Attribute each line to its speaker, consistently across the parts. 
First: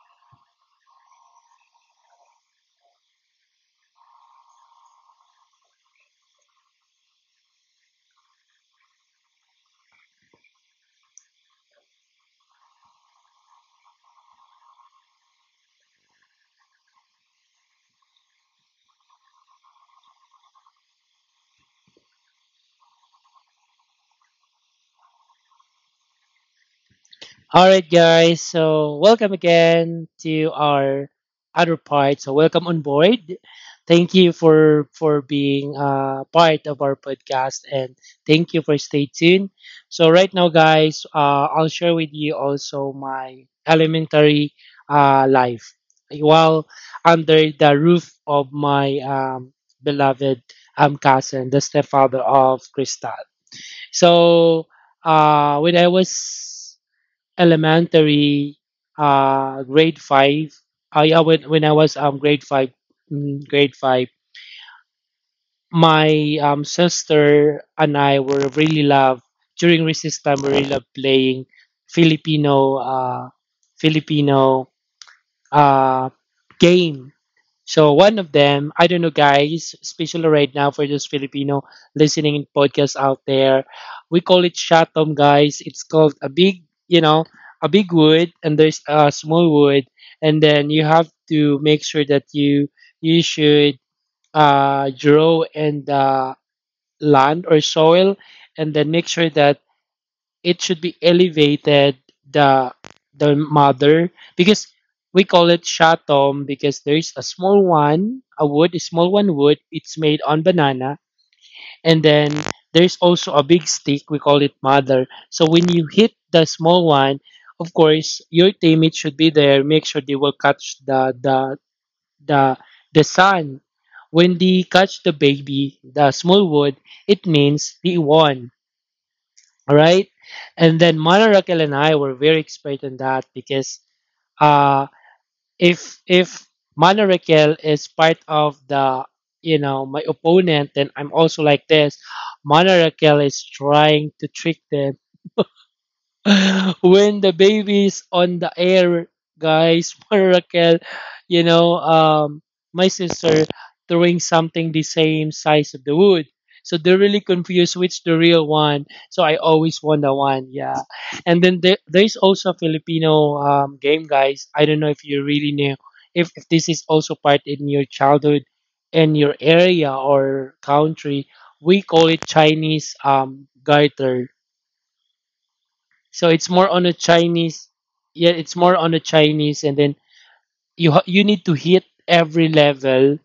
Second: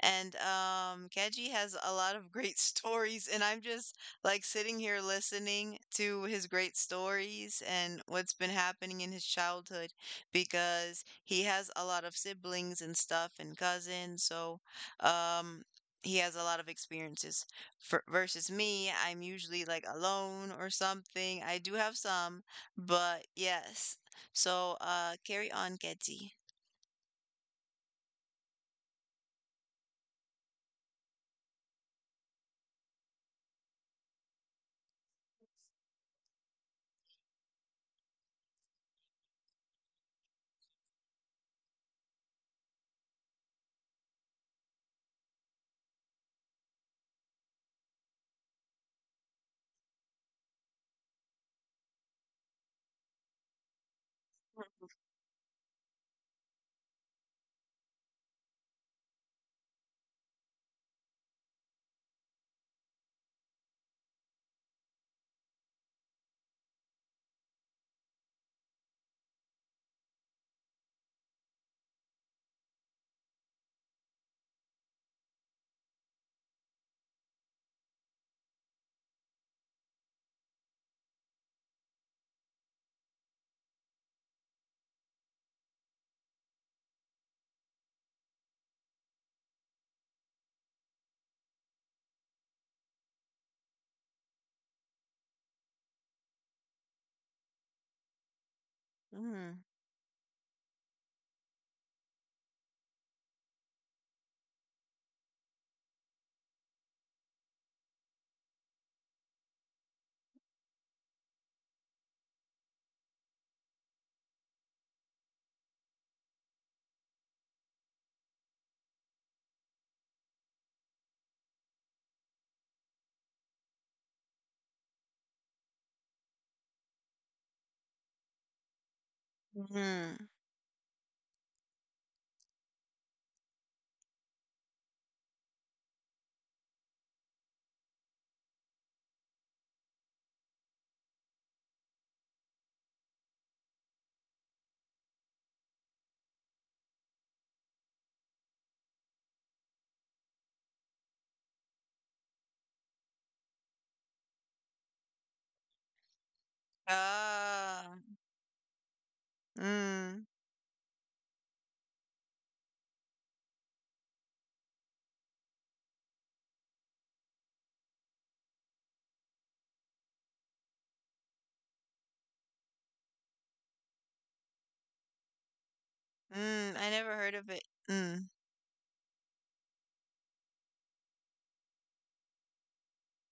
Speaker 1: And Keji has a lot of great stories, and I'm just like sitting here listening to his great stories and what's been happening in his childhood because he has a lot of siblings and stuff and cousins. So um he has a lot of experiences. Versus me, I'm usually like alone or something. I do have some, but yes. So, carry on, Kedzie.
Speaker 2: All right, guys. So welcome again to our other part. So welcome on board. Thank you for being part of our podcast, and thank you for stay tuned. So right now, guys, I'll share with you also my elementary life while under the roof of my beloved cousin, the stepfather of Crystal. So when I was elementary, grade five. I yeah, when I was grade five, grade five, my sister and I were really love during recess time. We really love playing Filipino uh Filipino uh game. So one of them, I don't know, guys, especially right now for those Filipino listening in podcasts out there, we call it shatom, guys. It's called a big, you know, a big wood, and there's a small wood, and then you have to make sure that you should draw in the land or soil, and then make sure
Speaker 1: Mm,
Speaker 2: that it should be elevated the the mother, because we call it shatom because there is a small one, a wood, a small one wood, it's made on banana. And then there's also a big stick, we call it mother. So when you hit the small one, of course your teammate should be there, make sure they will catch the the sun. When they catch the baby, the small wood, it means they won, all right?
Speaker 1: mm.
Speaker 2: And then Mana Raquel and I were very expert in that because uh, if Mana Raquel is part of the, you know, my opponent, then I'm also like this. Mana Raquel is trying to trick them when the baby is on the air, guys, for Raquel, you know, my sister throwing something the same size of the wood. So they're really confused
Speaker 1: Ah,
Speaker 2: which the real one. So I always want the
Speaker 1: mm,
Speaker 2: one, yeah. And then there's also a Filipino game, guys. I don't know if you really knew if this is also part in your childhood in your area or country. We call it Chinese garter, so it's more
Speaker 1: mm, I
Speaker 2: on a
Speaker 1: never heard of it.
Speaker 2: Chinese.
Speaker 1: Mm.
Speaker 2: Yeah, it's more on a Chinese, and then you need to hit every level.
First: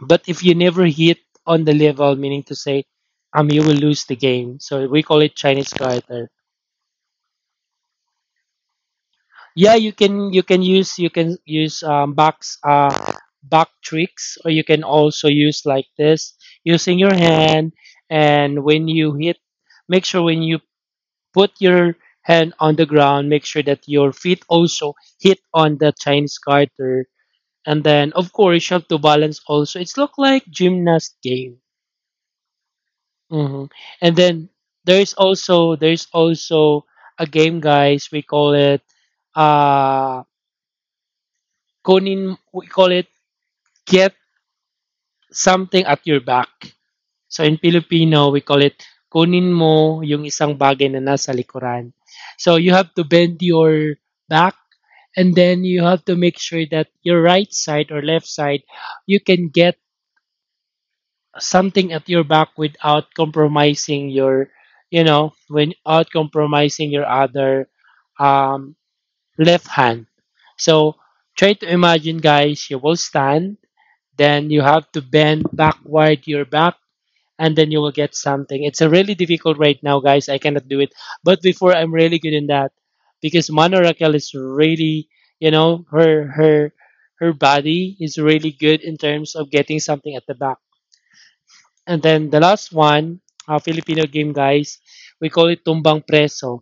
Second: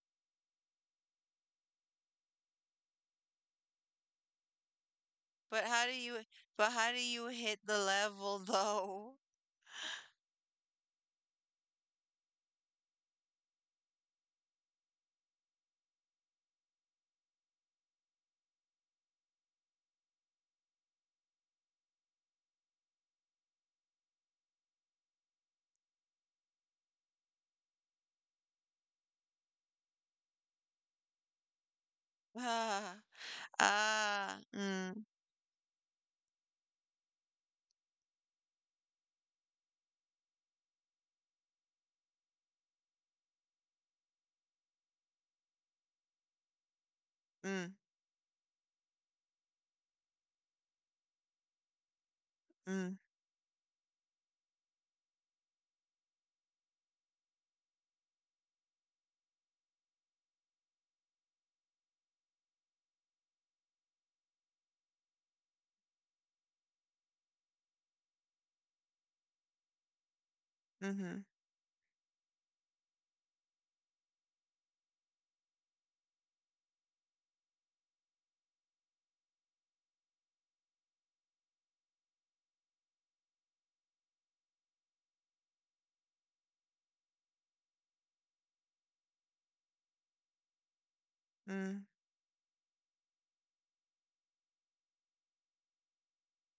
Speaker 2: But if you never hit on the level, meaning to say, you will lose the game. So we call it
Speaker 1: But
Speaker 2: Chinese
Speaker 1: how do you,
Speaker 2: character.
Speaker 1: but how do you hit the level though?
Speaker 2: Yeah, you can use box back tricks, or you can also use like this using your hand. And when you hit, make sure when you put your hand on the ground, make sure that your feet also hit on the Chinese garter. And then, of course, you have to balance also. It's look like gymnast game.
Speaker 1: Ah,
Speaker 2: hmm And
Speaker 1: ah,
Speaker 2: then
Speaker 1: mm,
Speaker 2: there's also a game, guys. We call it uh kunin. We call it get something at your back. So in
Speaker 1: mm,
Speaker 2: Filipino, we call it kunin mo yung isang bagay na nasa likuran. So you
Speaker 1: mm,
Speaker 2: have to bend your back, and then you have to make sure that your right side or left side, you can get something at your back without compromising your, you know, without compromising your other um, left hand. So
Speaker 1: mm-hmm,
Speaker 2: try to imagine, guys, you will stand, then you have to bend backward your back, and then you will get something. It's a really difficult right now, guys. I cannot do it. But before, I'm really good in that because Mano Raquel is really, you know, her body is really good in terms of getting something at the back.
Speaker 1: mm.
Speaker 2: And then the last one, Filipino game, guys. We call it tumbang preso.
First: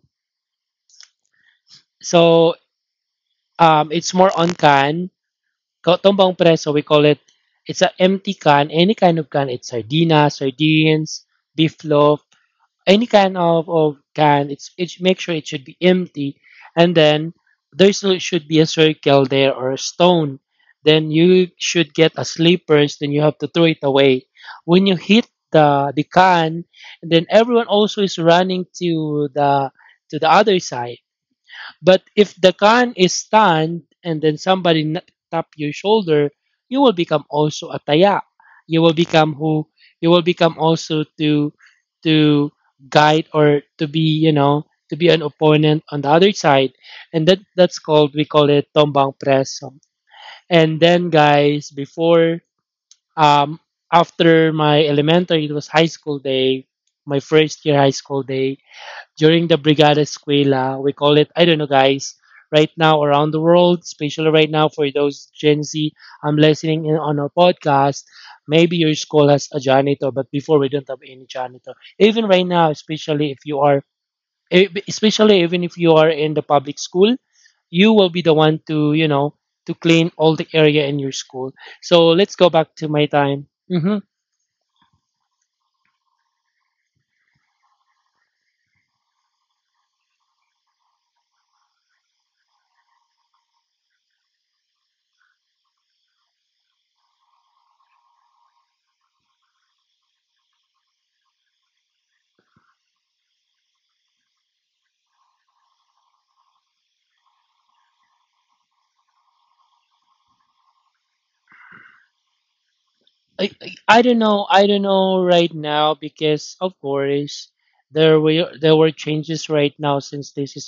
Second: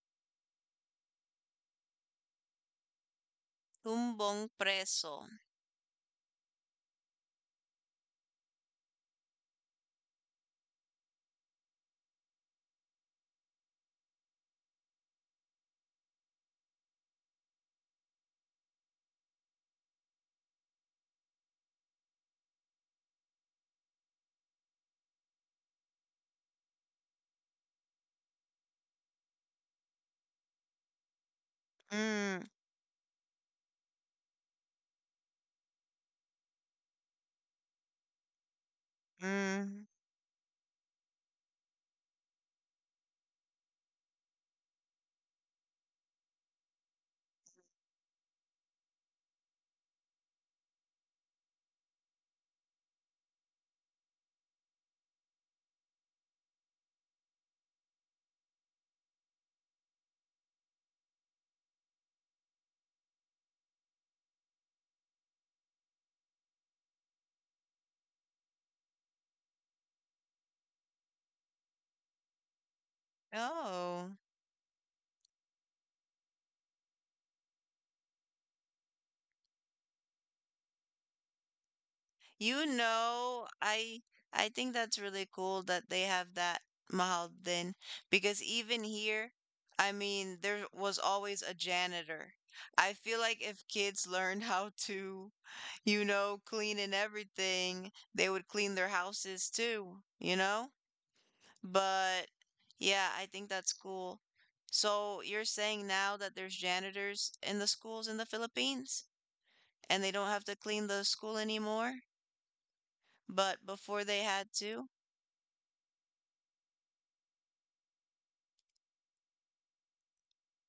Speaker 2: So it's more
Speaker 1: Tumbong
Speaker 2: on can.
Speaker 1: preso.
Speaker 2: Tumbang preso, we call it. It's an empty can, any kind of can. It's sardinas, sardines, beef loaf, any can of can, it's make sure it should be empty. And then there still should be a circle there or a stone, then you should get a slippers, then you have to throw it away. When you hit the can, then everyone also is running to the, to the other side. But if
Speaker 1: Mm,
Speaker 2: the can is stunned and then tap your shoulder, you will become also a taya. You will become who,
Speaker 1: mm.
Speaker 2: you will become also to guide or to be, you know, to be an opponent on the other side, and that's called, we call it tombang preso. And then, guys, before, um after my elementary, it was high school day, my first year high school day during the Brigada Escuela. We call it, I don't know, guys, right now around the world, especially right now for those Gen Z I'm listening in on our podcast. Maybe your school has a janitor, but before we don't have any janitor. Even right now, especially if you are,
Speaker 1: Oh.
Speaker 2: especially even if you are in the public school, you will be the one to, you know, to clean all the area in your school. So let's go
Speaker 1: You
Speaker 2: back to my time.
Speaker 1: know,
Speaker 2: Mhm.
Speaker 1: I I think that's really cool that they have that Mahaldin because even here, I mean, there was always a janitor. I feel like if kids learned how to clean and everything, they would clean their houses too, you know? But yeah, I think that's cool. So you're saying now that there's janitors in the schools in the Philippines and they don't have to clean the school anymore? But
Speaker 2: I
Speaker 1: before
Speaker 2: don't
Speaker 1: they
Speaker 2: know.
Speaker 1: had
Speaker 2: I don't
Speaker 1: to.
Speaker 2: know right now because of course there were changes right now since this is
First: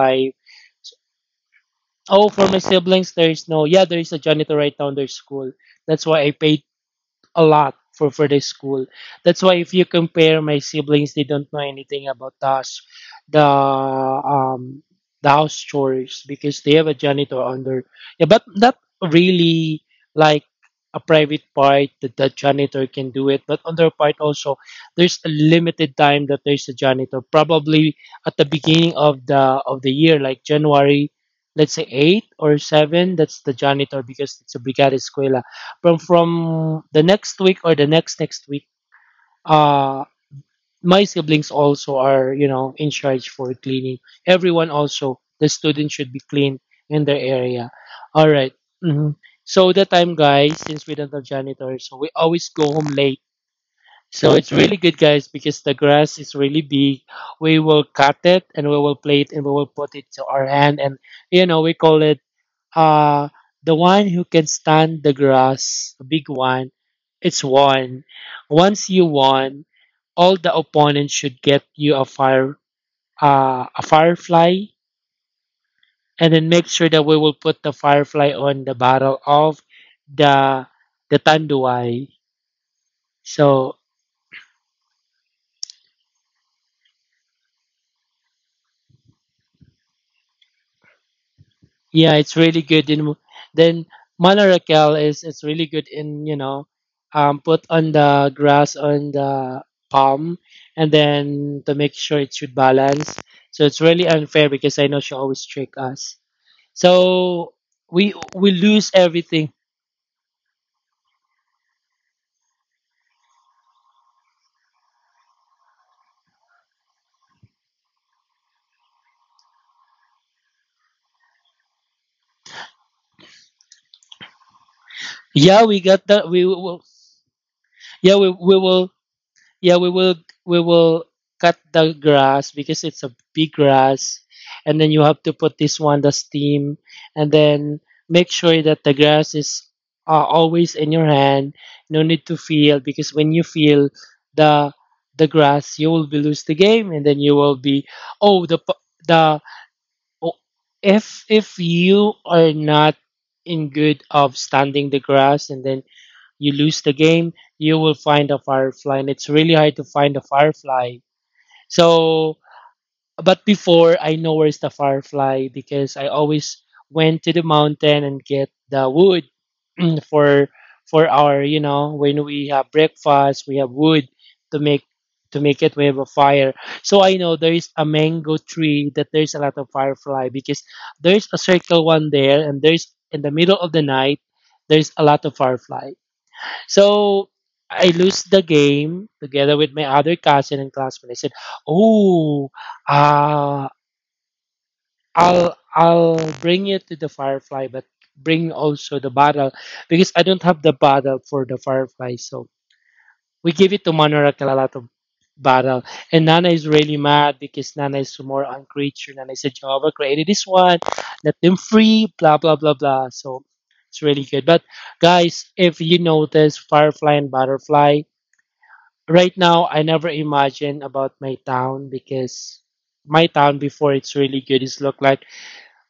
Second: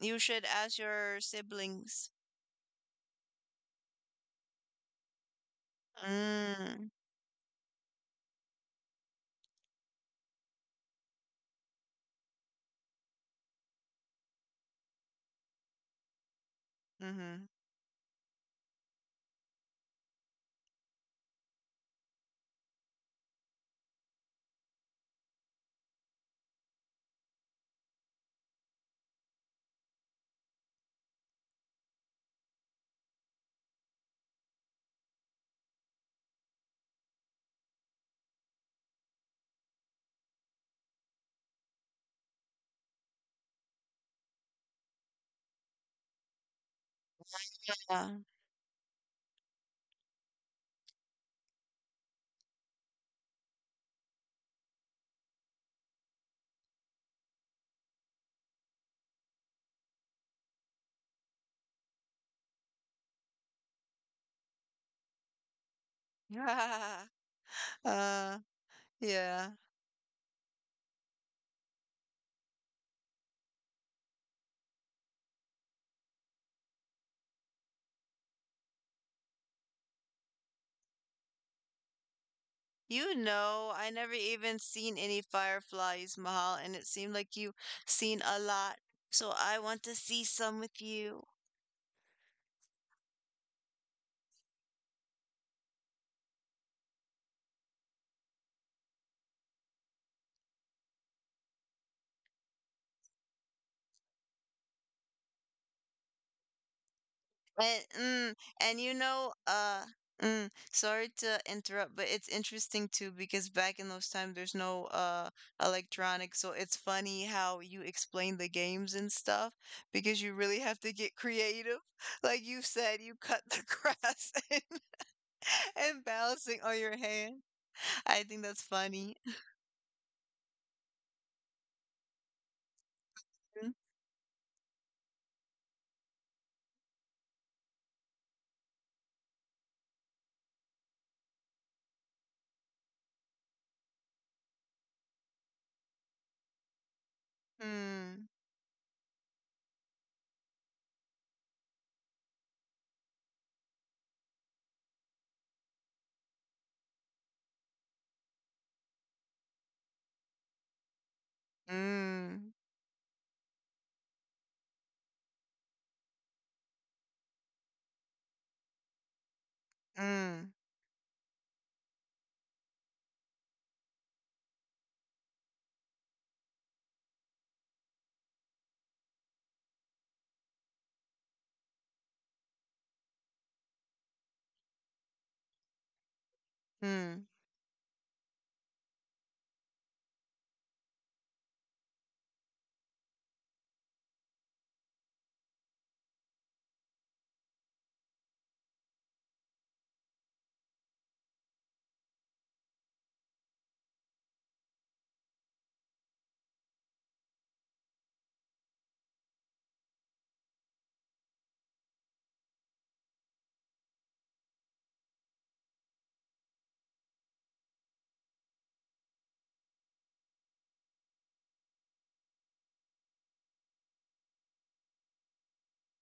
Speaker 1: You should ask your siblings.
Speaker 2: Oh, for my siblings, there is no. Yeah, there is a janitor right now in their school. That's why I paid
Speaker 1: Mm.
Speaker 2: a lot for the school. That's why if you compare my siblings, they don't know anything about us, the um the house chores because they have a janitor
Speaker 1: Mm-hmm.
Speaker 2: under. Yeah, but not really like a private part that the janitor can do it. But on their part also, there's a limited time that there's a janitor. Probably at the beginning of the year, like January. Let's say eight or seven. That's the janitor because it's a brigada escuela from the next week or the next next week. uh my siblings also are, you know, in charge for cleaning. Everyone also, the students should be clean in their area, all right. Mhm. So the time, guys, since we don't have janitor, so we always go home late. So it's really good, guys, because the grass is really big. We will cut it and we will play it and we will put it to our hand, and, you know, we call it, uh, the one who can stand the grass, a big one,
Speaker 1: Yeah.
Speaker 2: it's won.
Speaker 1: Uh,
Speaker 2: Once you
Speaker 1: yeah.
Speaker 2: won, all the opponents should get you a fire, a firefly, and then make sure that we will put the firefly on the barrel of the the tanduay. So,
Speaker 1: I never even seen any fireflies, Mahal, and it seemed like you seen a lot. So I want to see some with you.
Speaker 2: yeah, it's really good in, then Mana is, it's really good in, you know, put on the grass on the palm, and then to make sure it should balance. So it's really unfair because I know she always trick us. So
Speaker 1: And,
Speaker 2: we
Speaker 1: mm,
Speaker 2: we
Speaker 1: and you
Speaker 2: lose
Speaker 1: know,
Speaker 2: everything.
Speaker 1: uh, mm, sorry to interrupt, but it's interesting too because back in those times there's no electronics, so it's funny how you explain the games and stuff because you really have to get creative. Like you said, you cut the grass and,
Speaker 2: Yeah, we
Speaker 1: and
Speaker 2: got that we
Speaker 1: balancing on
Speaker 2: will,
Speaker 1: your hand.
Speaker 2: yeah,
Speaker 1: I think that's funny.
Speaker 2: yeah we will we will cut the grass because it's a big
Speaker 1: Mm,
Speaker 2: grass, and then you have to put this one, the steam, and then make sure that the grass is always in your hand. No need to feel because when you feel the the grass you will be lose the game, and then you will be, oh the p- the oh, if you are not in good of standing the grass, and then you lose the game, you will find a firefly, and it's really hard to find a firefly. So,
Speaker 1: mm,
Speaker 2: but before I know where's the firefly because I always went to the mountain and get the wood
Speaker 1: mm,
Speaker 2: for for our, you know, when we have breakfast we have wood to make, to make it, we have a fire. So I know there is a mango tree that there's a lot of firefly because there's a circle one there, and there's in the middle of the night there's a lot of firefly.
Speaker 1: mm.
Speaker 2: So I lose the game together with my other cousin and classmate. I said, "Oh, uh, I'll bring you to the firefly, but bring also the bottle because I don't have the bottle for the firefly." So we give it to Manora Kalalato bottle, and Nana is really mad because Nana is more on creature. Nana said, "Jehovah created this one, let them free." Blah blah blah blah. So it's really good. But, guys, if you notice, firefly and butterfly right now, I never imagine about my town because my town before it's really good, it's look like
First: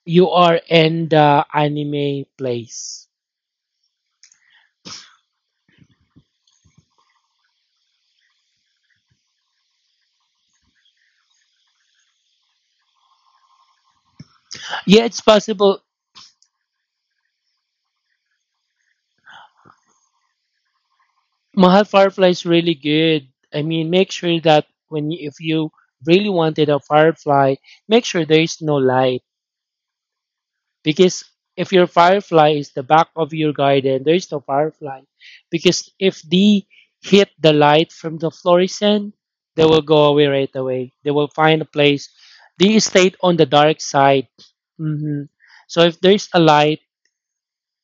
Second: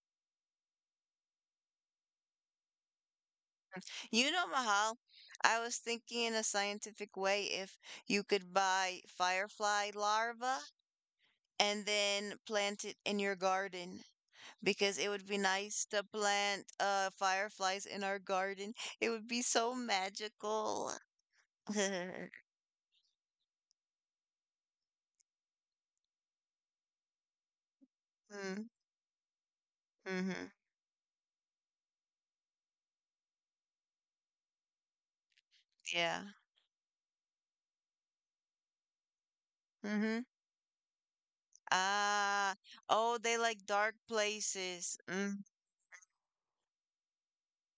Speaker 2: you are in the anime place.
Speaker 1: You know, Mahal, I was thinking in a scientific way if you could buy firefly larva and then plant it in your garden, because
Speaker 2: Yeah,
Speaker 1: it
Speaker 2: it's
Speaker 1: would be
Speaker 2: possible.
Speaker 1: nice to plant fireflies in our garden. It would be so magical.
Speaker 2: Mahal Firefly is really good. I mean, make sure that when you, if you really wanted a firefly, make sure there is no light.
Speaker 1: Mm-hmm.
Speaker 2: Because if your firefly is the back of your garden, there is no firefly. Because if
Speaker 1: Yeah.
Speaker 2: they hit the light from the fluorescent, they will go away
Speaker 1: Mm-hmm.
Speaker 2: right away. They will find a place.
Speaker 1: Ah,
Speaker 2: They stayed
Speaker 1: oh,
Speaker 2: on
Speaker 1: they
Speaker 2: the
Speaker 1: like
Speaker 2: dark
Speaker 1: dark
Speaker 2: side.
Speaker 1: places.
Speaker 2: hmm
Speaker 1: Mm,
Speaker 2: So if there's a light,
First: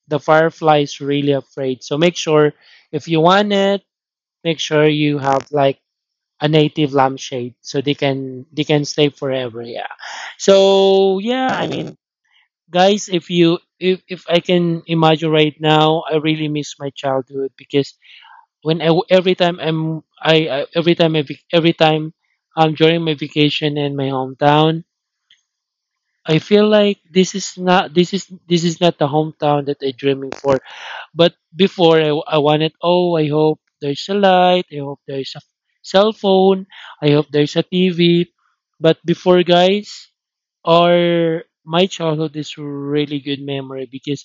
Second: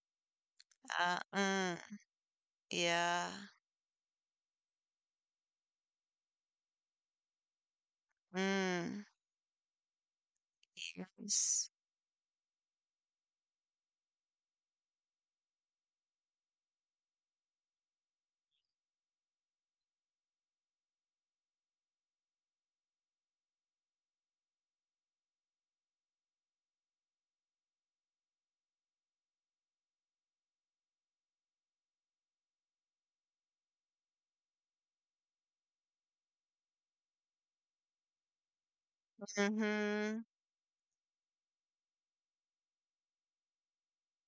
Speaker 2: the firefly is really
Speaker 1: mm,
Speaker 2: afraid. So make sure if you
Speaker 1: yeah.
Speaker 2: want it, make sure you have like a native lampshade so they can
Speaker 1: Mm.
Speaker 2: stay forever. Yeah. So yeah,
Speaker 1: Yes.
Speaker 2: guys, if you if I can imagine right now, I really miss my childhood because when I, every time I'm I every time I, vac- every time I'm during my vacation in my hometown, I feel like this is not the hometown that I'm dreaming for. But before, I wanted, oh, I hope there's a light, I hope there's a cell phone, I hope there's a TV. But before, guys,
Speaker 1: Mm-hmm.
Speaker 2: or my childhood is really good memory because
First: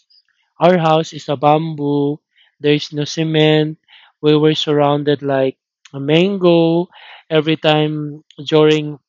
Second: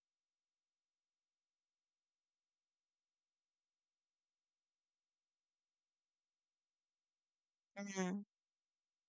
Speaker 2: our house is a bamboo. There's no cement. We were surrounded like a mango. Every
Speaker 1: Mm-hmm.
Speaker 2: time during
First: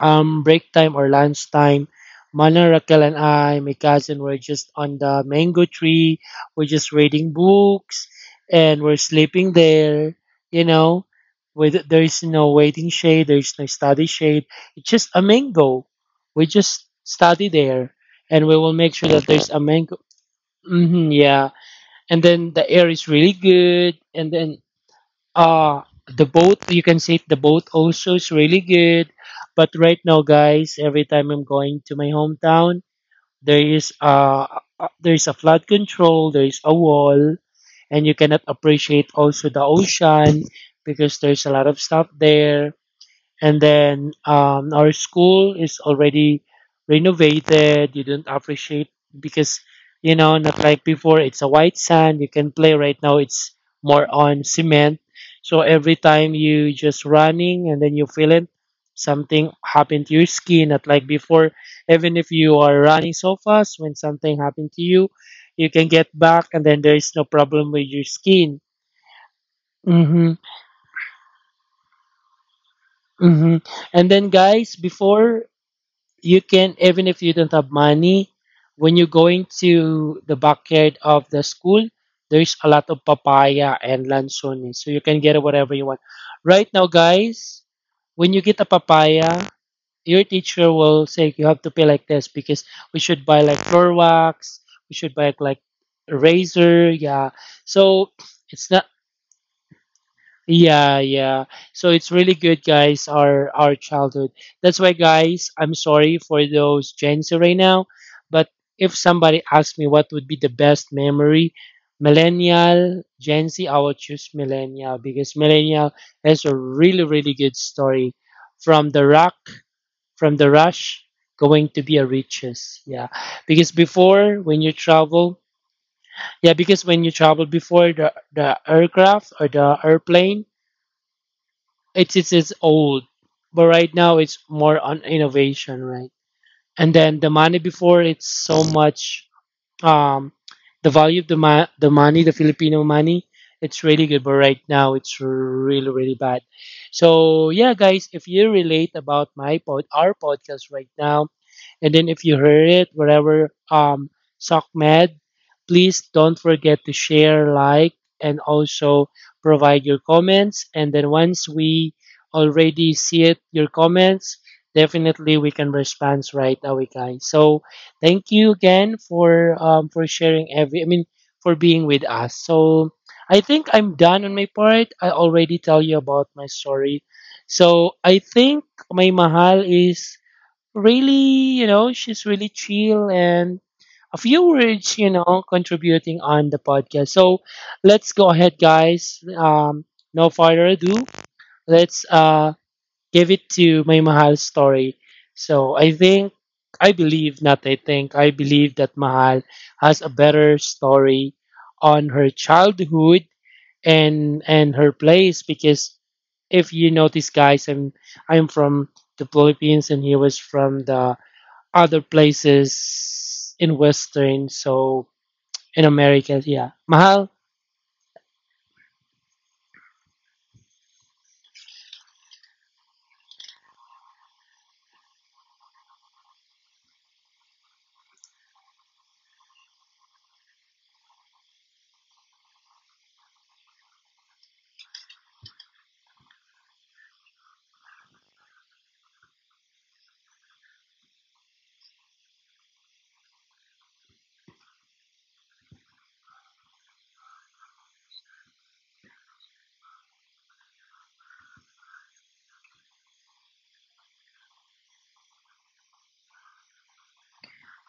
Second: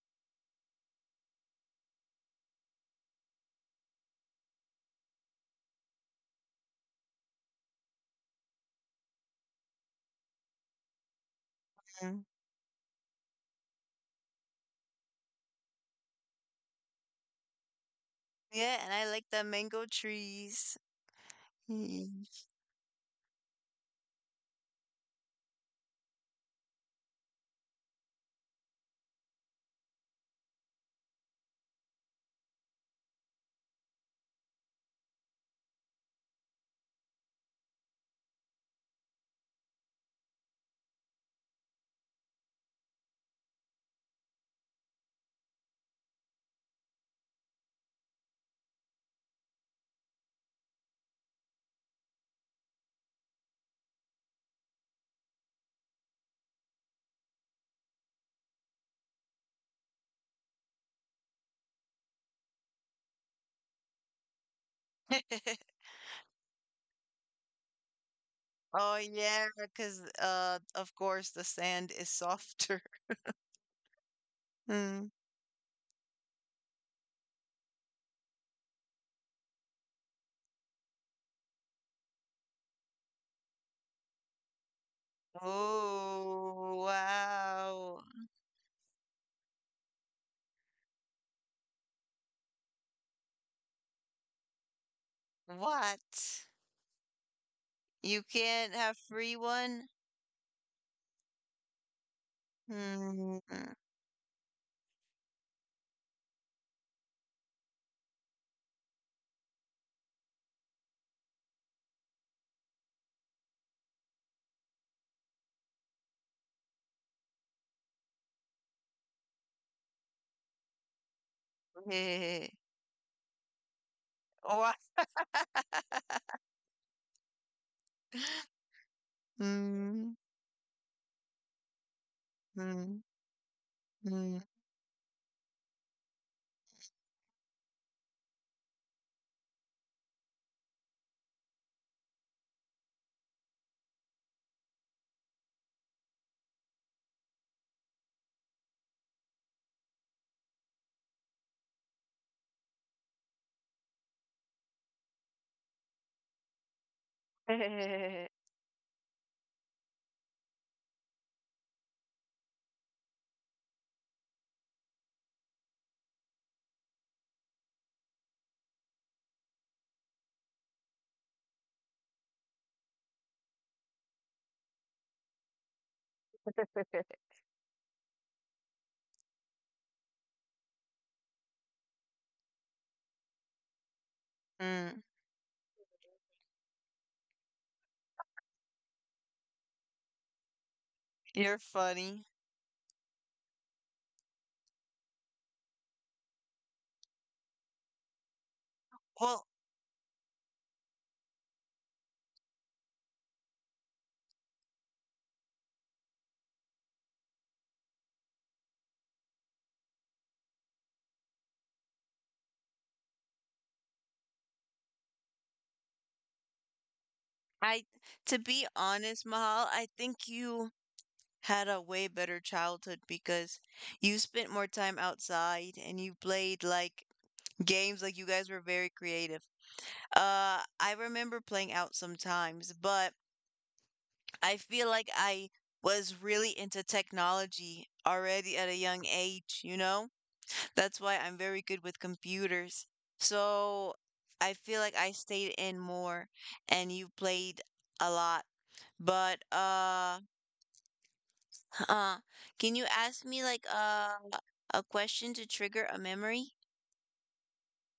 Speaker 2: break time or lunch time, Mana, Raquel, and I, my cousin, were just on the mango tree. We're just reading books, and we're sleeping there. You know, with
Speaker 1: Mm.
Speaker 2: there's no waiting shade, there's no study shade. It's just a mango. We just study there, and we will
Speaker 1: Yeah, and
Speaker 2: make
Speaker 1: I
Speaker 2: sure that
Speaker 1: like the
Speaker 2: there's a
Speaker 1: mango
Speaker 2: mango.
Speaker 1: trees.
Speaker 2: Yeah, and
Speaker 1: Mm.
Speaker 2: then the air is really good, and then uh the boat, you can say the boat also is really good. But right now, guys, every time I'm going to my hometown, there is uh there is a flood control, there is a wall, and you cannot appreciate also the ocean because there's a lot of stuff there. And then, our school is already renovated. You don't appreciate because, you know, not like before, it's a white sand you can play. Right now, it's more on cement, so every time you just running and then you feel it, something happened to your skin. Not like before, even if you are running so fast, when something happened to you, you can get back and then there is no problem with your skin.
Speaker 1: Oh yeah, because
Speaker 2: Mm-hmm,
Speaker 1: of course the sand is softer.
Speaker 2: mm-hmm. And then, guys,
Speaker 1: Mm.
Speaker 2: before, you can, even if you don't have money, when you're going to the backyard of the school, there's a lot of papaya and lanzones, so you can get whatever you want. Right
Speaker 1: Oh,
Speaker 2: now, guys,
Speaker 1: wow!
Speaker 2: when you get a papaya, your teacher will say you have to pay like this because we should buy like floor wax, we should buy like
Speaker 1: What?
Speaker 2: a razor, yeah. So
Speaker 1: You can't
Speaker 2: it's not,
Speaker 1: have free one?
Speaker 2: yeah, yeah. So it's really good, guys.
Speaker 1: Mm.
Speaker 2: Our childhood. That's why, guys, I'm sorry for those Gen Z right now, but if somebody asks me what would be the best memory, millennial, Gen Z, I will choose millennial because millennial has a really really good story, from the rock, from the rush, going to be a
Speaker 1: Eh.
Speaker 2: riches. Yeah, because before when
Speaker 1: What?
Speaker 2: you travel, yeah, because when you travel before, the the aircraft or the
Speaker 1: Mm.
Speaker 2: airplane, it's
Speaker 1: Mm.
Speaker 2: old, but right now
Speaker 1: Mm.
Speaker 2: it's more on innovation, right? And then the money before, it's so much. Um, the value of the the money, the Filipino money, it's really good, but right now it's really really bad. So yeah, guys, if you relate about my pod, our podcast right now, and then if you heard it, wherever SocMed, please don't forget to share, like, and also provide your comments. And then once we already see it, your comments, definitely we can respond right away, guys. So thank you again for sharing every. I mean for being with us. So I think I'm done on my part. I already tell you about my story. So I think my mahal is really, you know, she's really chill and a few
Speaker 1: Mm.
Speaker 2: words, you know, contributing on the podcast. So let's go ahead, guys. No further ado,
Speaker 1: You're
Speaker 2: let's
Speaker 1: funny.
Speaker 2: give it to my Mahal story. So I believe, not I think, I believe that
Speaker 1: Well,
Speaker 2: Mahal has a better story on her childhood and her place because if you notice, guys, I'm from the Philippines and he was from the other places in Western, so in America, yeah. Mahal,
Speaker 1: I to be honest, Mahal, I think you had a way better childhood because you spent more time outside, and you played like games, like you guys were very creative. I remember playing out sometimes, but I feel like I was really into technology already at a young age, you know? That's why I'm very good with computers. So I feel like I stayed in more, and you played a lot. But uh can you ask me like a question to trigger a memory?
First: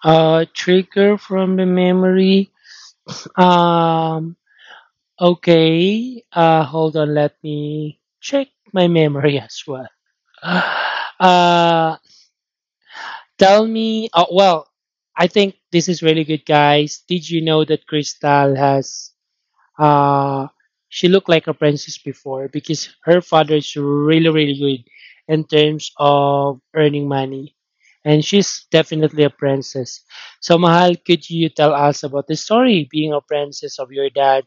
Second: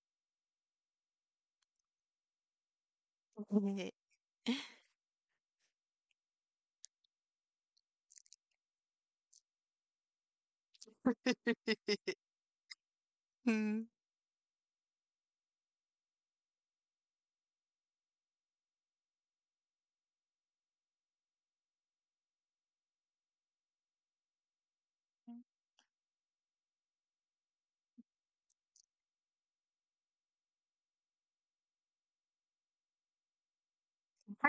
Speaker 2: trigger from the memory. Um, okay, hold on, let me check my memory as well. Uh, tell
Speaker 1: Hmm.
Speaker 2: me, oh, well, I think this is really good, guys. Did you know that Crystal has uh, she looked like a princess before because her father is really, really good in terms of earning money. And she's definitely a princess. So, Mahal, could you tell us about the story being a princess of your dad,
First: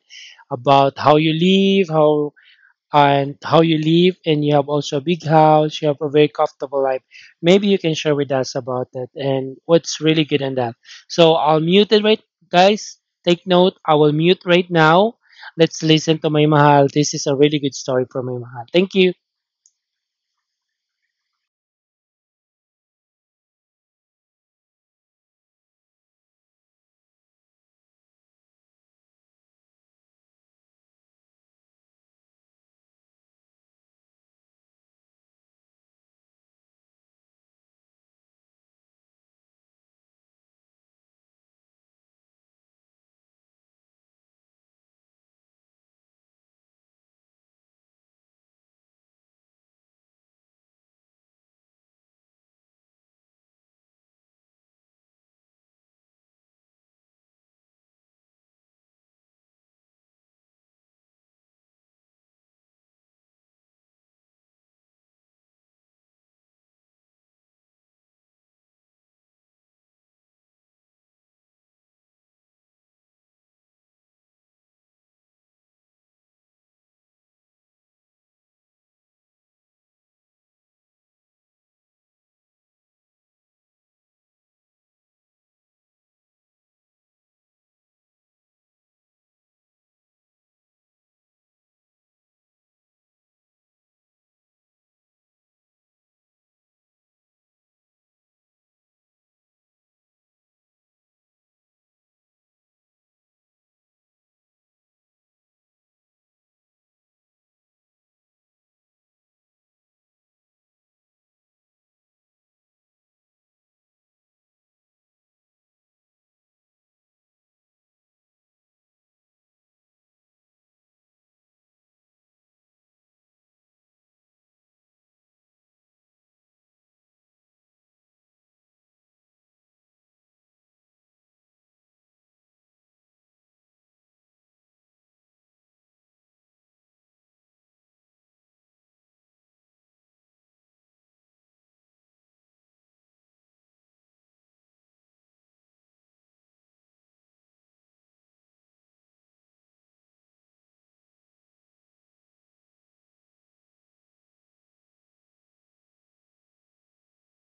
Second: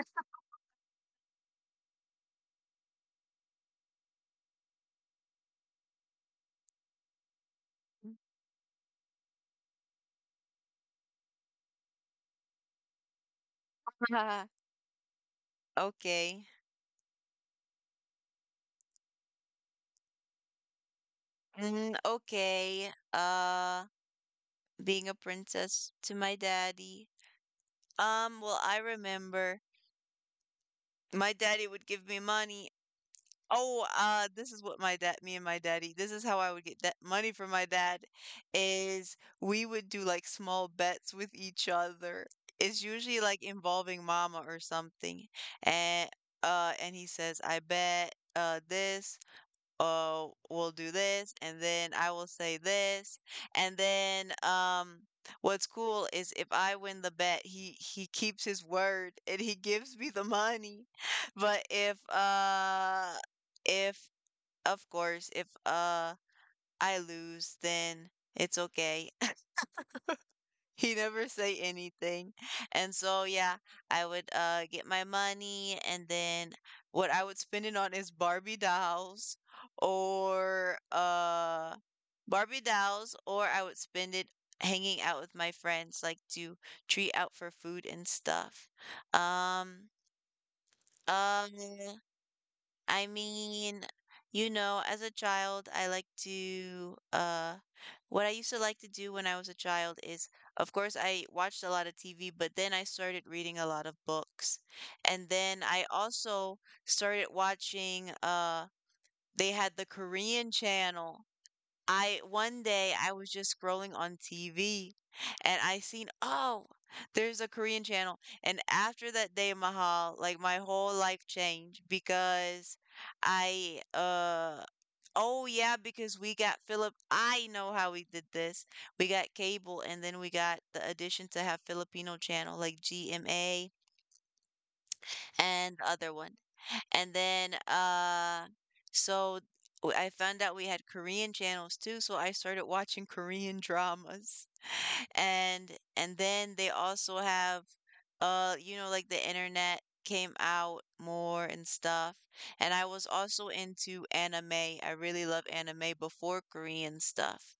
Speaker 2: about how you live, how and how you live, and you have also a big house, you have a very comfortable life. Maybe you can share with us about that and what's really good in that. So I'll mute it, right, guys? Take note, I will mute right now. Let's listen to my
Speaker 1: Okay.
Speaker 2: mahal. This is a really good story from my mahal. Thank you.
Speaker 1: Mm, okay. Being a princess to my daddy. Well, I remember my daddy would give me money. Oh, this is what my dad, me and my daddy, this is how I would get that money from my dad, is we would do like small bets with each other. It's usually like involving mama or something. And and he says, I bet this we'll do this, and then I will say this, and then what's cool is if I win the bet, he keeps his word and he gives me the money but if of course, if I lose, then it's okay, he never say anything. And so yeah, I would get my money, and then what I would spend it on is Barbie dolls, or I would spend it hanging out with my friends, like to treat out for food and stuff. Um um I mean, as a child, I what I used to like to do when I was a child is, of course, I watched a lot of TV, but then I started reading a lot of books. And then I also started watching. They had the Korean channel. I one day I was just scrolling on TV, and I seen, oh, there's a Korean channel. And after that day, Mahal, like my whole life changed because I uh oh yeah, because we got Philip I know how we did this. We got cable, and then we got the addition to have Filipino channel like GMA and the other one. And then, so I found out we had Korean channels too, so I started watching Korean dramas. And then they also have like the internet came out more and stuff. And I was also into anime. I really love anime before Korean stuff.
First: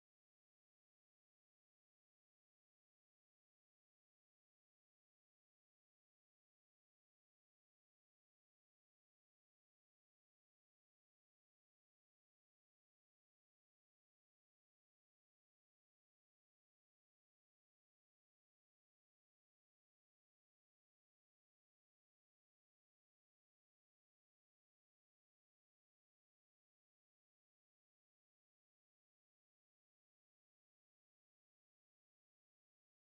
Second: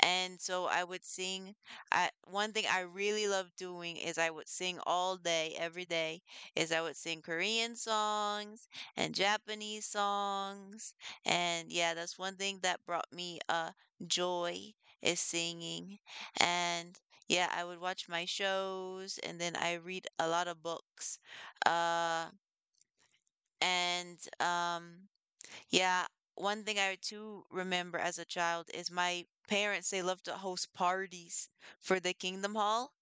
Speaker 1: And so I would sing. One thing I really love doing is I would sing all day, every day, is I would sing Korean songs and Japanese songs. And yeah, that's one thing that brought me joy is singing. And yeah, I would watch my shows, and then I read a lot of books. Uh and yeah, one thing I too remember as a child is my parents, they loved to host parties for the Kingdom Hall.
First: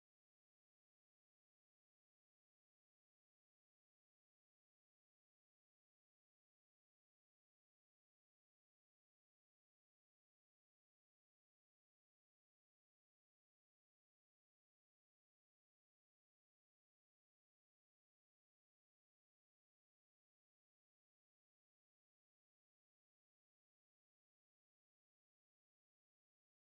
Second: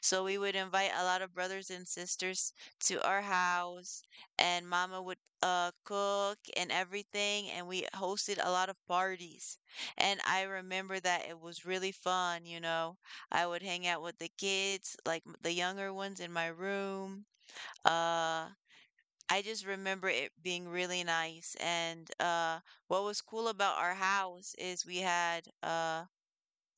Speaker 1: So we would invite a lot of brothers and sisters to our house, and mama would cook and everything, and we hosted a lot of parties. And I remember that it was really fun, you know. I would hang out with the kids, like the younger ones in my room. Uh I just remember it being really nice, and, what was cool about our house is we had, uh,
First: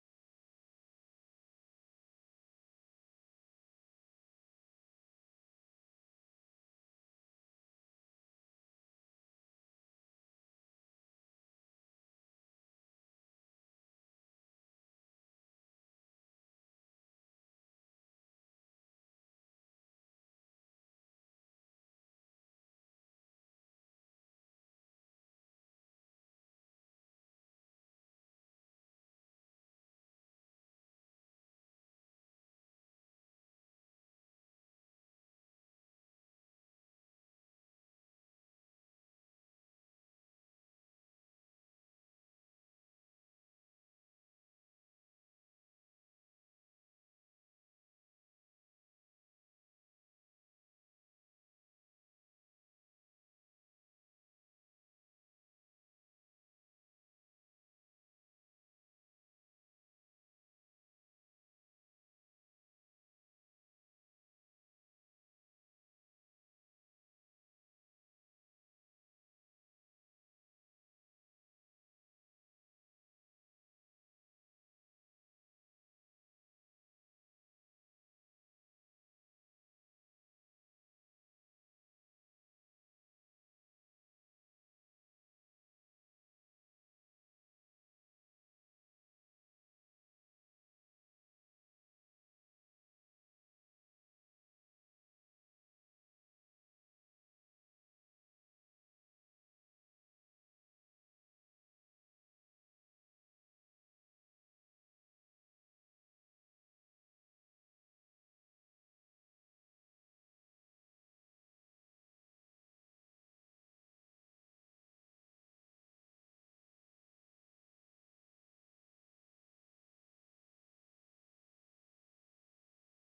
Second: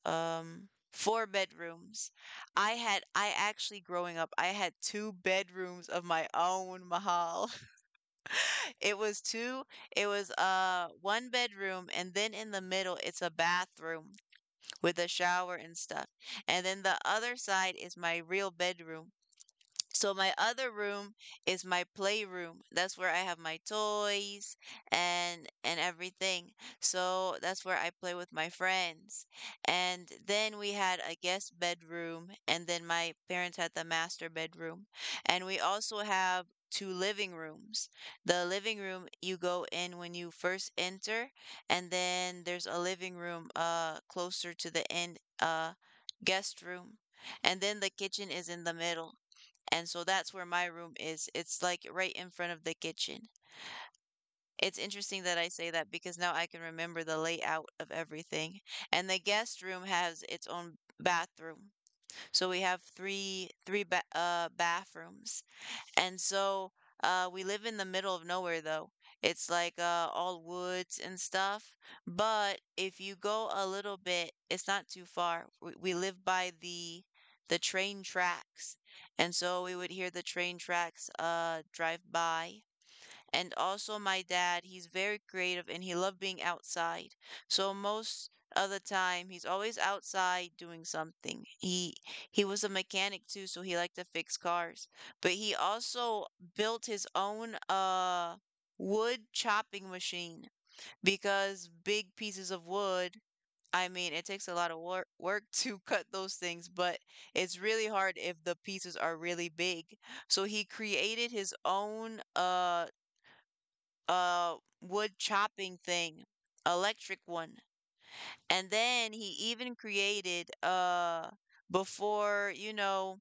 Speaker 1: um, 4 bedrooms. I actually growing up, I had 2 bedrooms of my own, Mahal. It was 2 it was, uh, 1 bedroom, and then in the middle, it's a bathroom with a shower and stuff, and then the other side is my real bedroom. So my other room is my playroom. That's where I have my toys and everything. So that's where I play with my friends. And then we had a guest bedroom, and then my parents had the master bedroom. And we also have two living rooms. The living room you go in when you first enter, and then there's a living room closer to the end, guest room. And then the kitchen is in the middle. And so that's where my room is. It's like right in front of the kitchen. It's interesting that I say that because now I can remember the layout of everything. And the guest room has its own bathroom. So we have three bathrooms, and so, we live in the middle of nowhere, though. It's like all woods and stuff. But if you go a little bit, it's not too far. We live by the train tracks, and so we would hear the train tracks, drive by, and also my dad, he's very creative, and he loved being outside. So most of the time he's always outside doing something. He was a mechanic too, so he liked to fix cars. But he also built his own wood chopping machine because big pieces of wood, I mean, it takes a lot of work to cut those things, but it's really hard if the pieces are really big. So he created his own uh wood chopping thing, electric one. And then he even created before, you know,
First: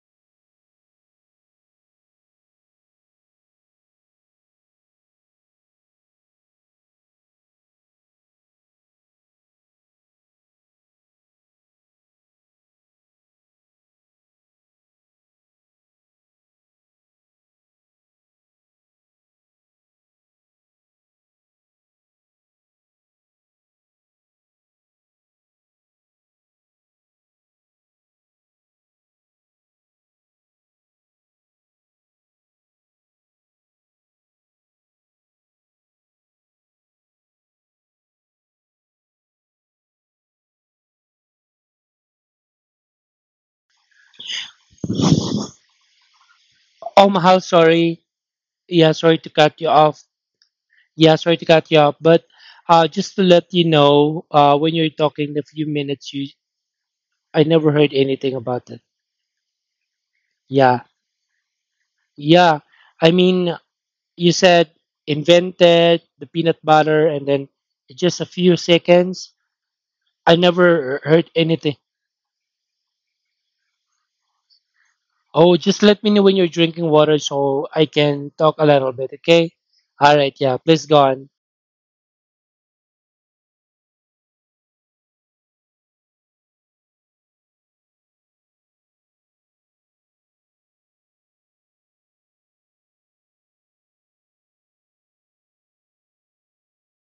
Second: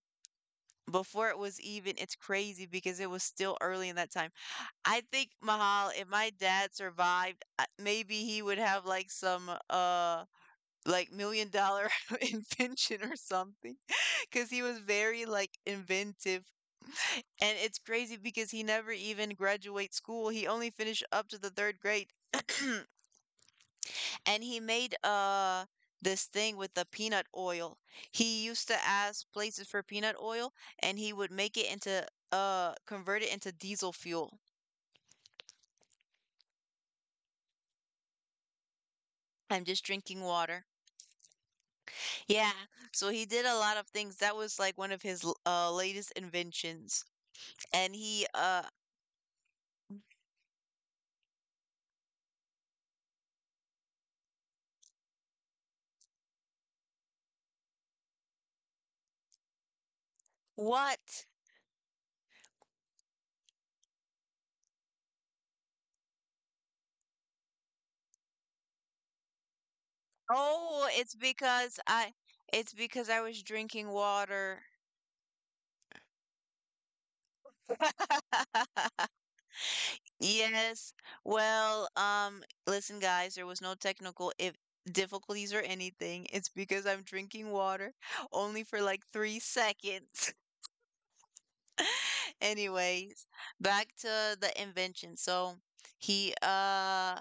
Speaker 1: before it was even it's crazy because it was still early in that time. I think, Mahal, if my dad survived, maybe he would have like some like million dollar invention or something because he was very like inventive. And it's crazy because he never even graduate school, he only finished up to the third grade and he made this thing with the peanut oil, he used to ask places for peanut oil, and he would make it into convert it into diesel fuel. I'm just drinking water. Yeah. So he did a lot of things, that was like one of his latest inventions.
Speaker 2: Oh, mahal, sorry,
Speaker 1: And he,
Speaker 2: yeah, sorry to cut you off, but just to let you know, when you're talking the few minutes, you, I never heard anything about it. Yeah,
Speaker 1: what?
Speaker 2: yeah, I mean, you said invented the peanut butter and then just a few seconds, I
Speaker 1: Oh,
Speaker 2: never heard anything.
Speaker 1: it's because I was drinking water.
Speaker 2: Oh, just let me know when you're drinking water so I can talk a little bit, okay? All right, yeah, please
Speaker 1: Yes.
Speaker 2: go on.
Speaker 1: Well, listen, guys, there was no technical if difficulties or anything. It's because I'm drinking water only for like 3 seconds. Anyways, back to the invention. So he uh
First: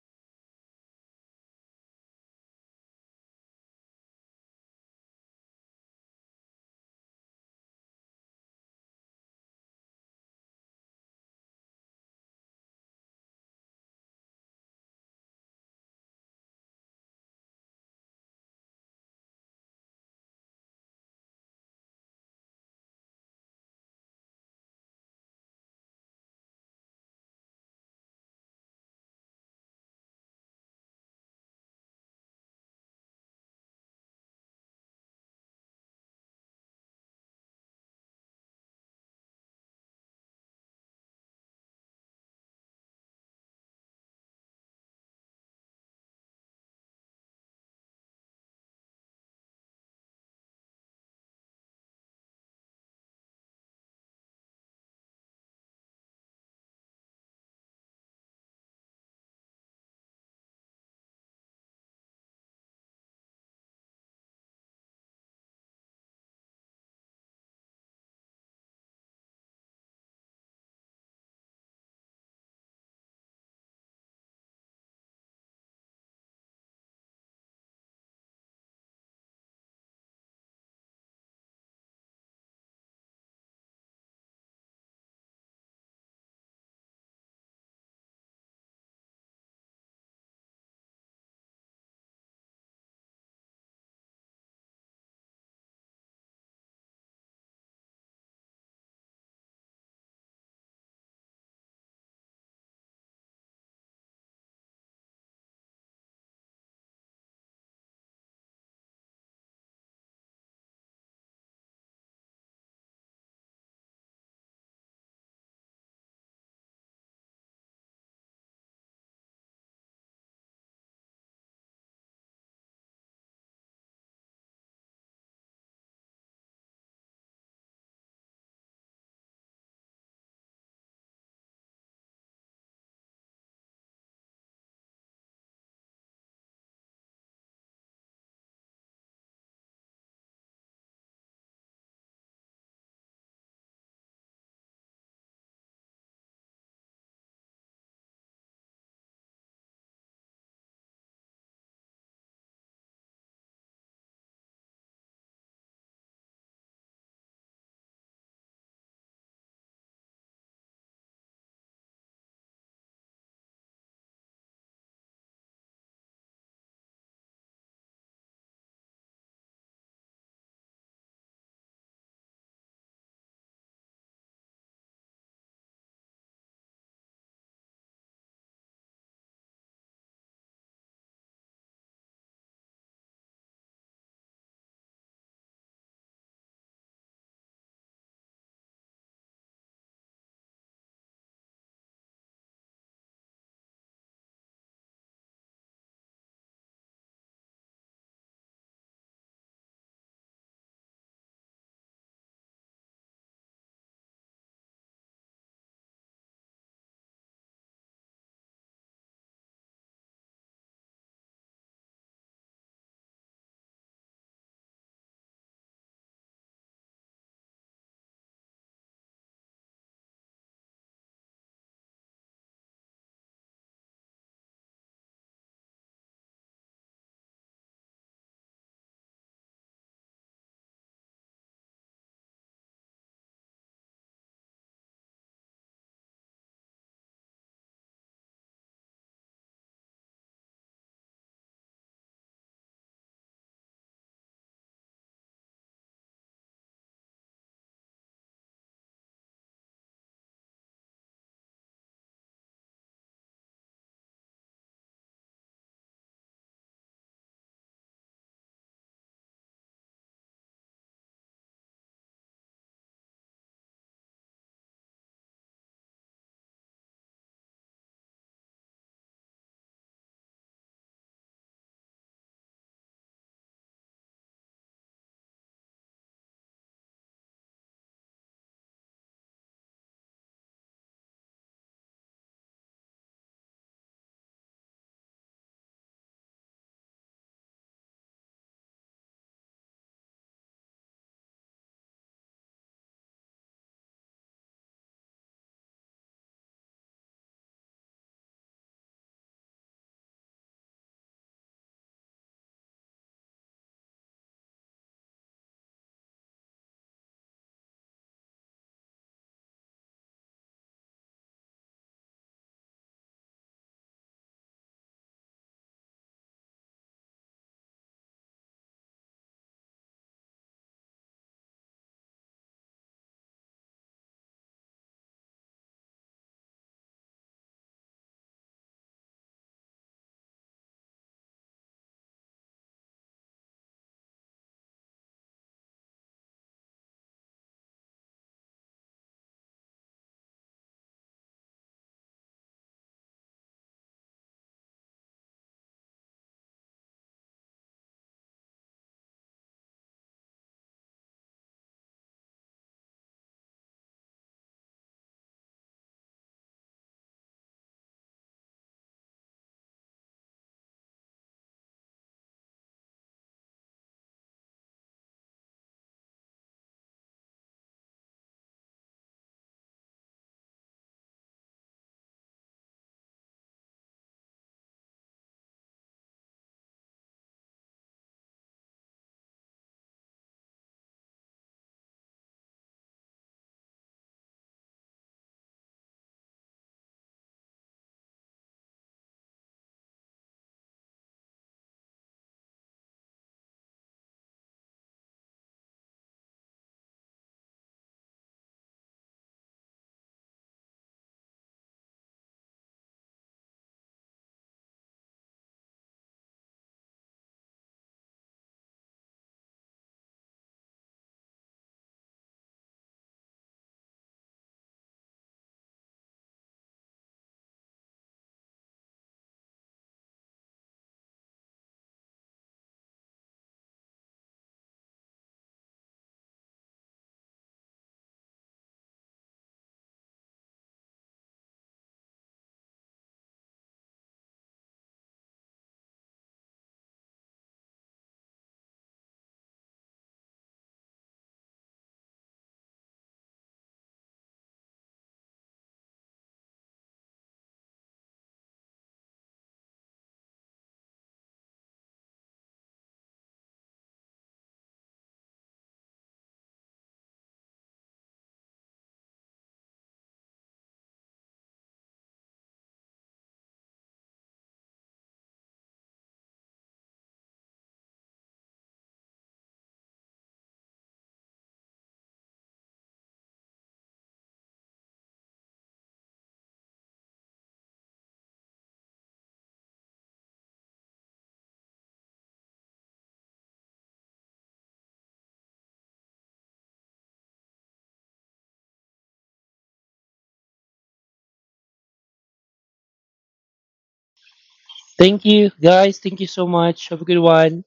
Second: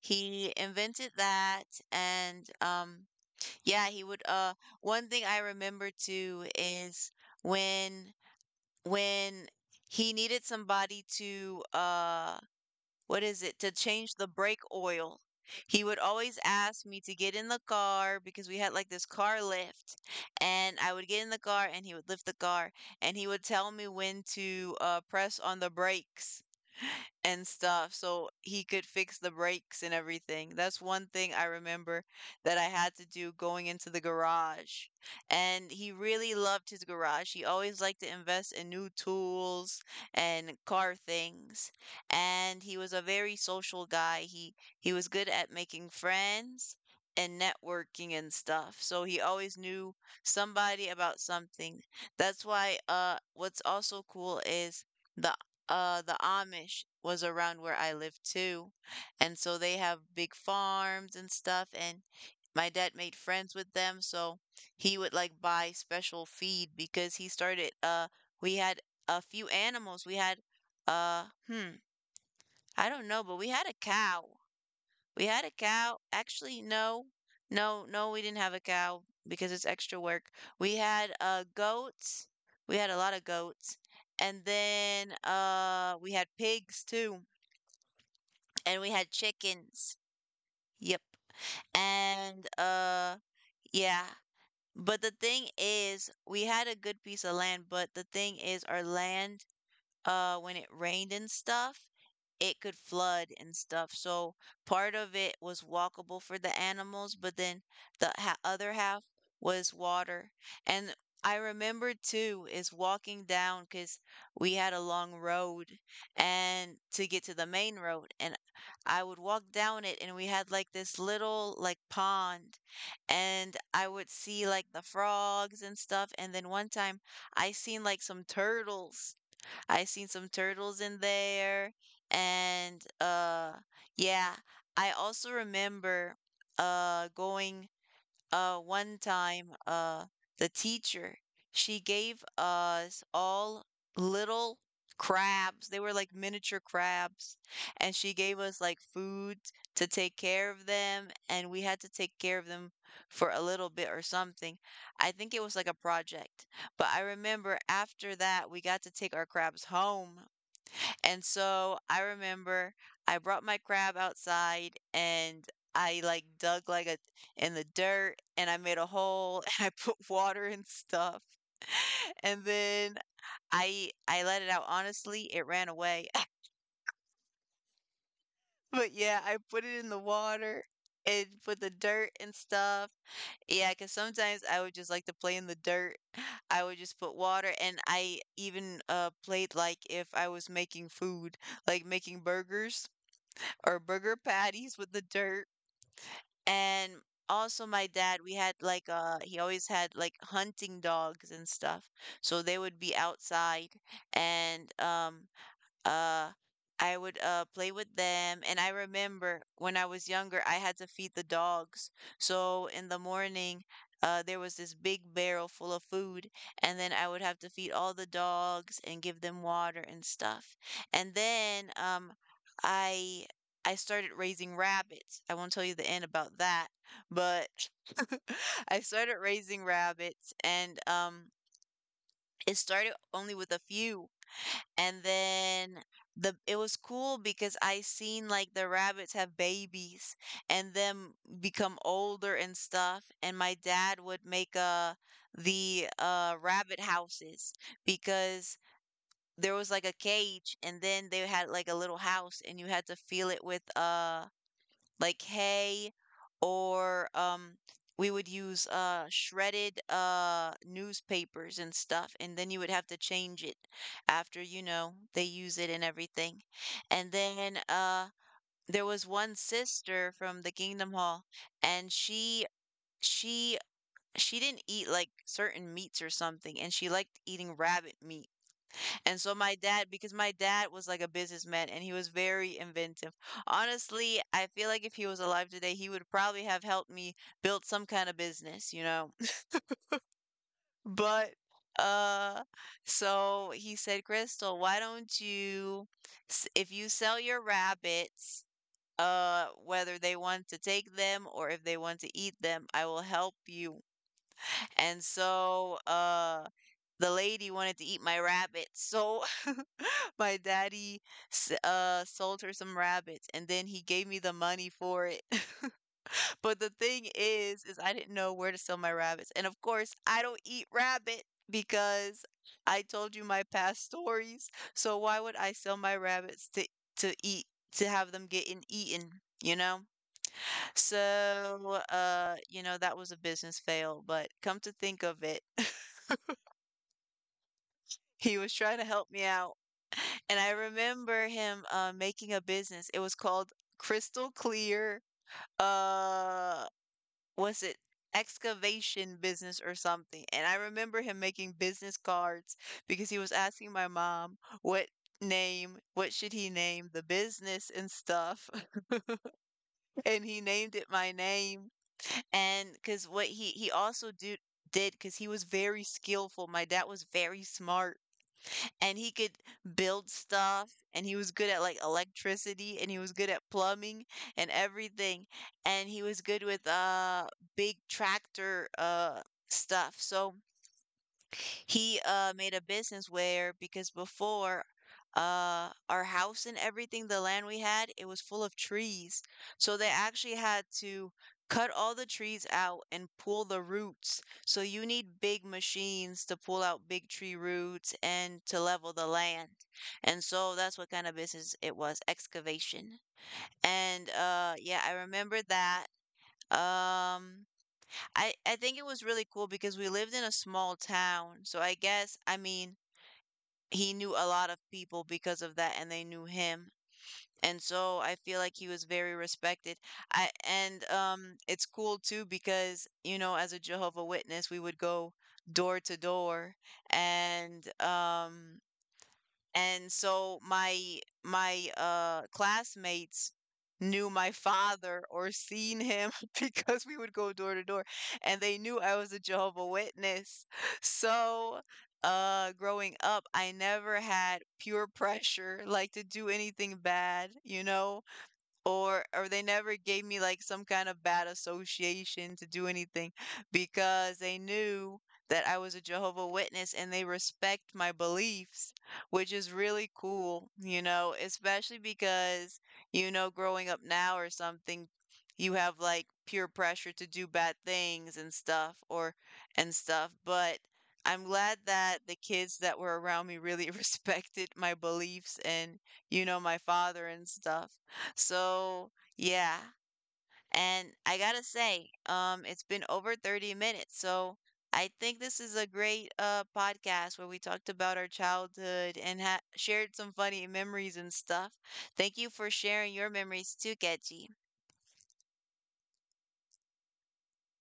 Speaker 1: he invented that. And yeah, he would one thing I remember too is when when he needed somebody to what is it to change the brake oil. He would always ask me to get in the car because we had like this car lift, and I would get in the car and he would lift the car, and he would tell me when to press on the brakes and stuff so he could fix the brakes and everything. That's one thing I remember that I had to do going into the garage. And he really loved his garage. He always liked to invest in new tools and car things. And he was a very social guy. He was good at making friends and networking and stuff. So he always knew somebody about something. That's why what's also cool is the the Amish was around where I lived too, and so they have big farms and stuff, and my dad made friends with them, so he would like buy special feed because he started we had a few animals. We had uh hmm, I don't know, but we had a cow. Actually, no. No, no, we didn't have a cow because it's extra work. We had goats. We had a lot of goats. And then we had pigs too. And we had chickens. Yep. And yeah. But the thing is, we had a good piece of land, but the thing is our land, when it rained and stuff, it could flood and stuff. So part of it was walkable for the animals, but then the other half was water. And I remember too is walking down because we had a long road and to get to the main road. And I would walk down it and we had like this little like pond and I would see like the frogs and stuff. And then one time I seen like some turtles I seen some turtles in there. And yeah, I also remember going, one time, the teacher, she gave us all little crabs. They were like miniature crabs. And she gave us like food to take care of them. And we had to take care of them for a little bit or something. I think it was like a project. But I remember after that, we got to take our crabs home, and so I remember I brought my crab outside and I like dug like a, in the dirt, and I made a hole and I put water and stuff. And then I let it out. Honestly, it ran away. But yeah, I put it in the water and put the dirt and stuff. Yeah, because sometimes I would just like to play in the dirt. I would just put water and I even played like if I was making food, like making burgers or burger patties with the dirt. And also my dad, we had like he always had like hunting dogs and stuff. So they would be outside, and uh, I would, play with them, and I remember when I was younger, I had to feed the dogs. So in the morning, there was this big barrel full of food, and then I would have to feed all the dogs and give them water and stuff. And then, I I started raising rabbits. I won't tell you the end about that, but I started raising rabbits, and it started only with a few. And then the it was cool because I seen like the rabbits have babies and them become older and stuff. And my dad would make the rabbit houses because there was like a cage and then they had like a little house and you had to fill it with like hay, or we would use shredded newspapers and stuff, and then you would have to change it after, you know, they use it and everything. And then there was one sister from the Kingdom Hall, and she she didn't eat like certain meats or something and she liked eating rabbit meat. And so my dad, because my dad was like a businessman and he was very inventive. Honestly, I feel like if he was alive today, he would probably have helped me build some kind of business, you know? But uh so he said, "Crystal, why don't you if you sell your rabbits, whether they want to take them or if they want to eat them, I will help you." And so the lady wanted to eat my rabbit. So my daddy sold her some rabbits and then he gave me the money for it. But the thing is I didn't know where to sell my rabbits. And of course, I don't eat rabbit because I told you my past stories. So why would I sell my rabbits to eat to have them getting eaten, you know? So, you know, that was a business fail, but come to think of it, he was trying to help me out. And I remember him, making a business. It was called Crystal Clear, uh, was it excavation business or something? And I remember him making business cards because he was asking my mom what name, what should he name the business and stuff. And he named it my name. And because what he also did, because he was very skillful. My dad was very smart, and he could build stuff, and he was good at like electricity, and he was good at plumbing and everything, and he was good with big tractor stuff. So he, made a business where, because before, our house and everything, the land we had, it was full of trees. So they actually had to cut all the trees out and pull the roots. So you need big machines to pull out big tree roots and to level the land. And so that's what kind of business it was, excavation. And yeah, I remember that. Um I think it was really cool because we lived in a small town. So I guess, I mean, he knew a lot of people because of that and they knew him. And so I feel like he was very respected. I And it's cool too because, you know, as a Jehovah Witness, we would go door to door, and um and so my classmates knew my father or seen him because we would go door to door and they knew I was a Jehovah Witness. So growing up I never had peer pressure like to do anything bad, you know, or they never gave me like some kind of bad association to do anything because they knew that I was a Jehovah Witness and they respect my beliefs, which is really cool, you know, especially because, you know, growing up now or something, you have like peer pressure to do bad things and stuff or and stuff, but I'm glad that the kids that were around me really respected my beliefs and, you know, my father and stuff. So, yeah. And I gotta say, it's been over 30 minutes. So I think this is a great podcast where we talked about our childhood and ha shared some funny memories and stuff. Thank you for sharing your memories too, Ketchy.
Speaker 2: Thank you, guys. Thank you so much. Have a good one.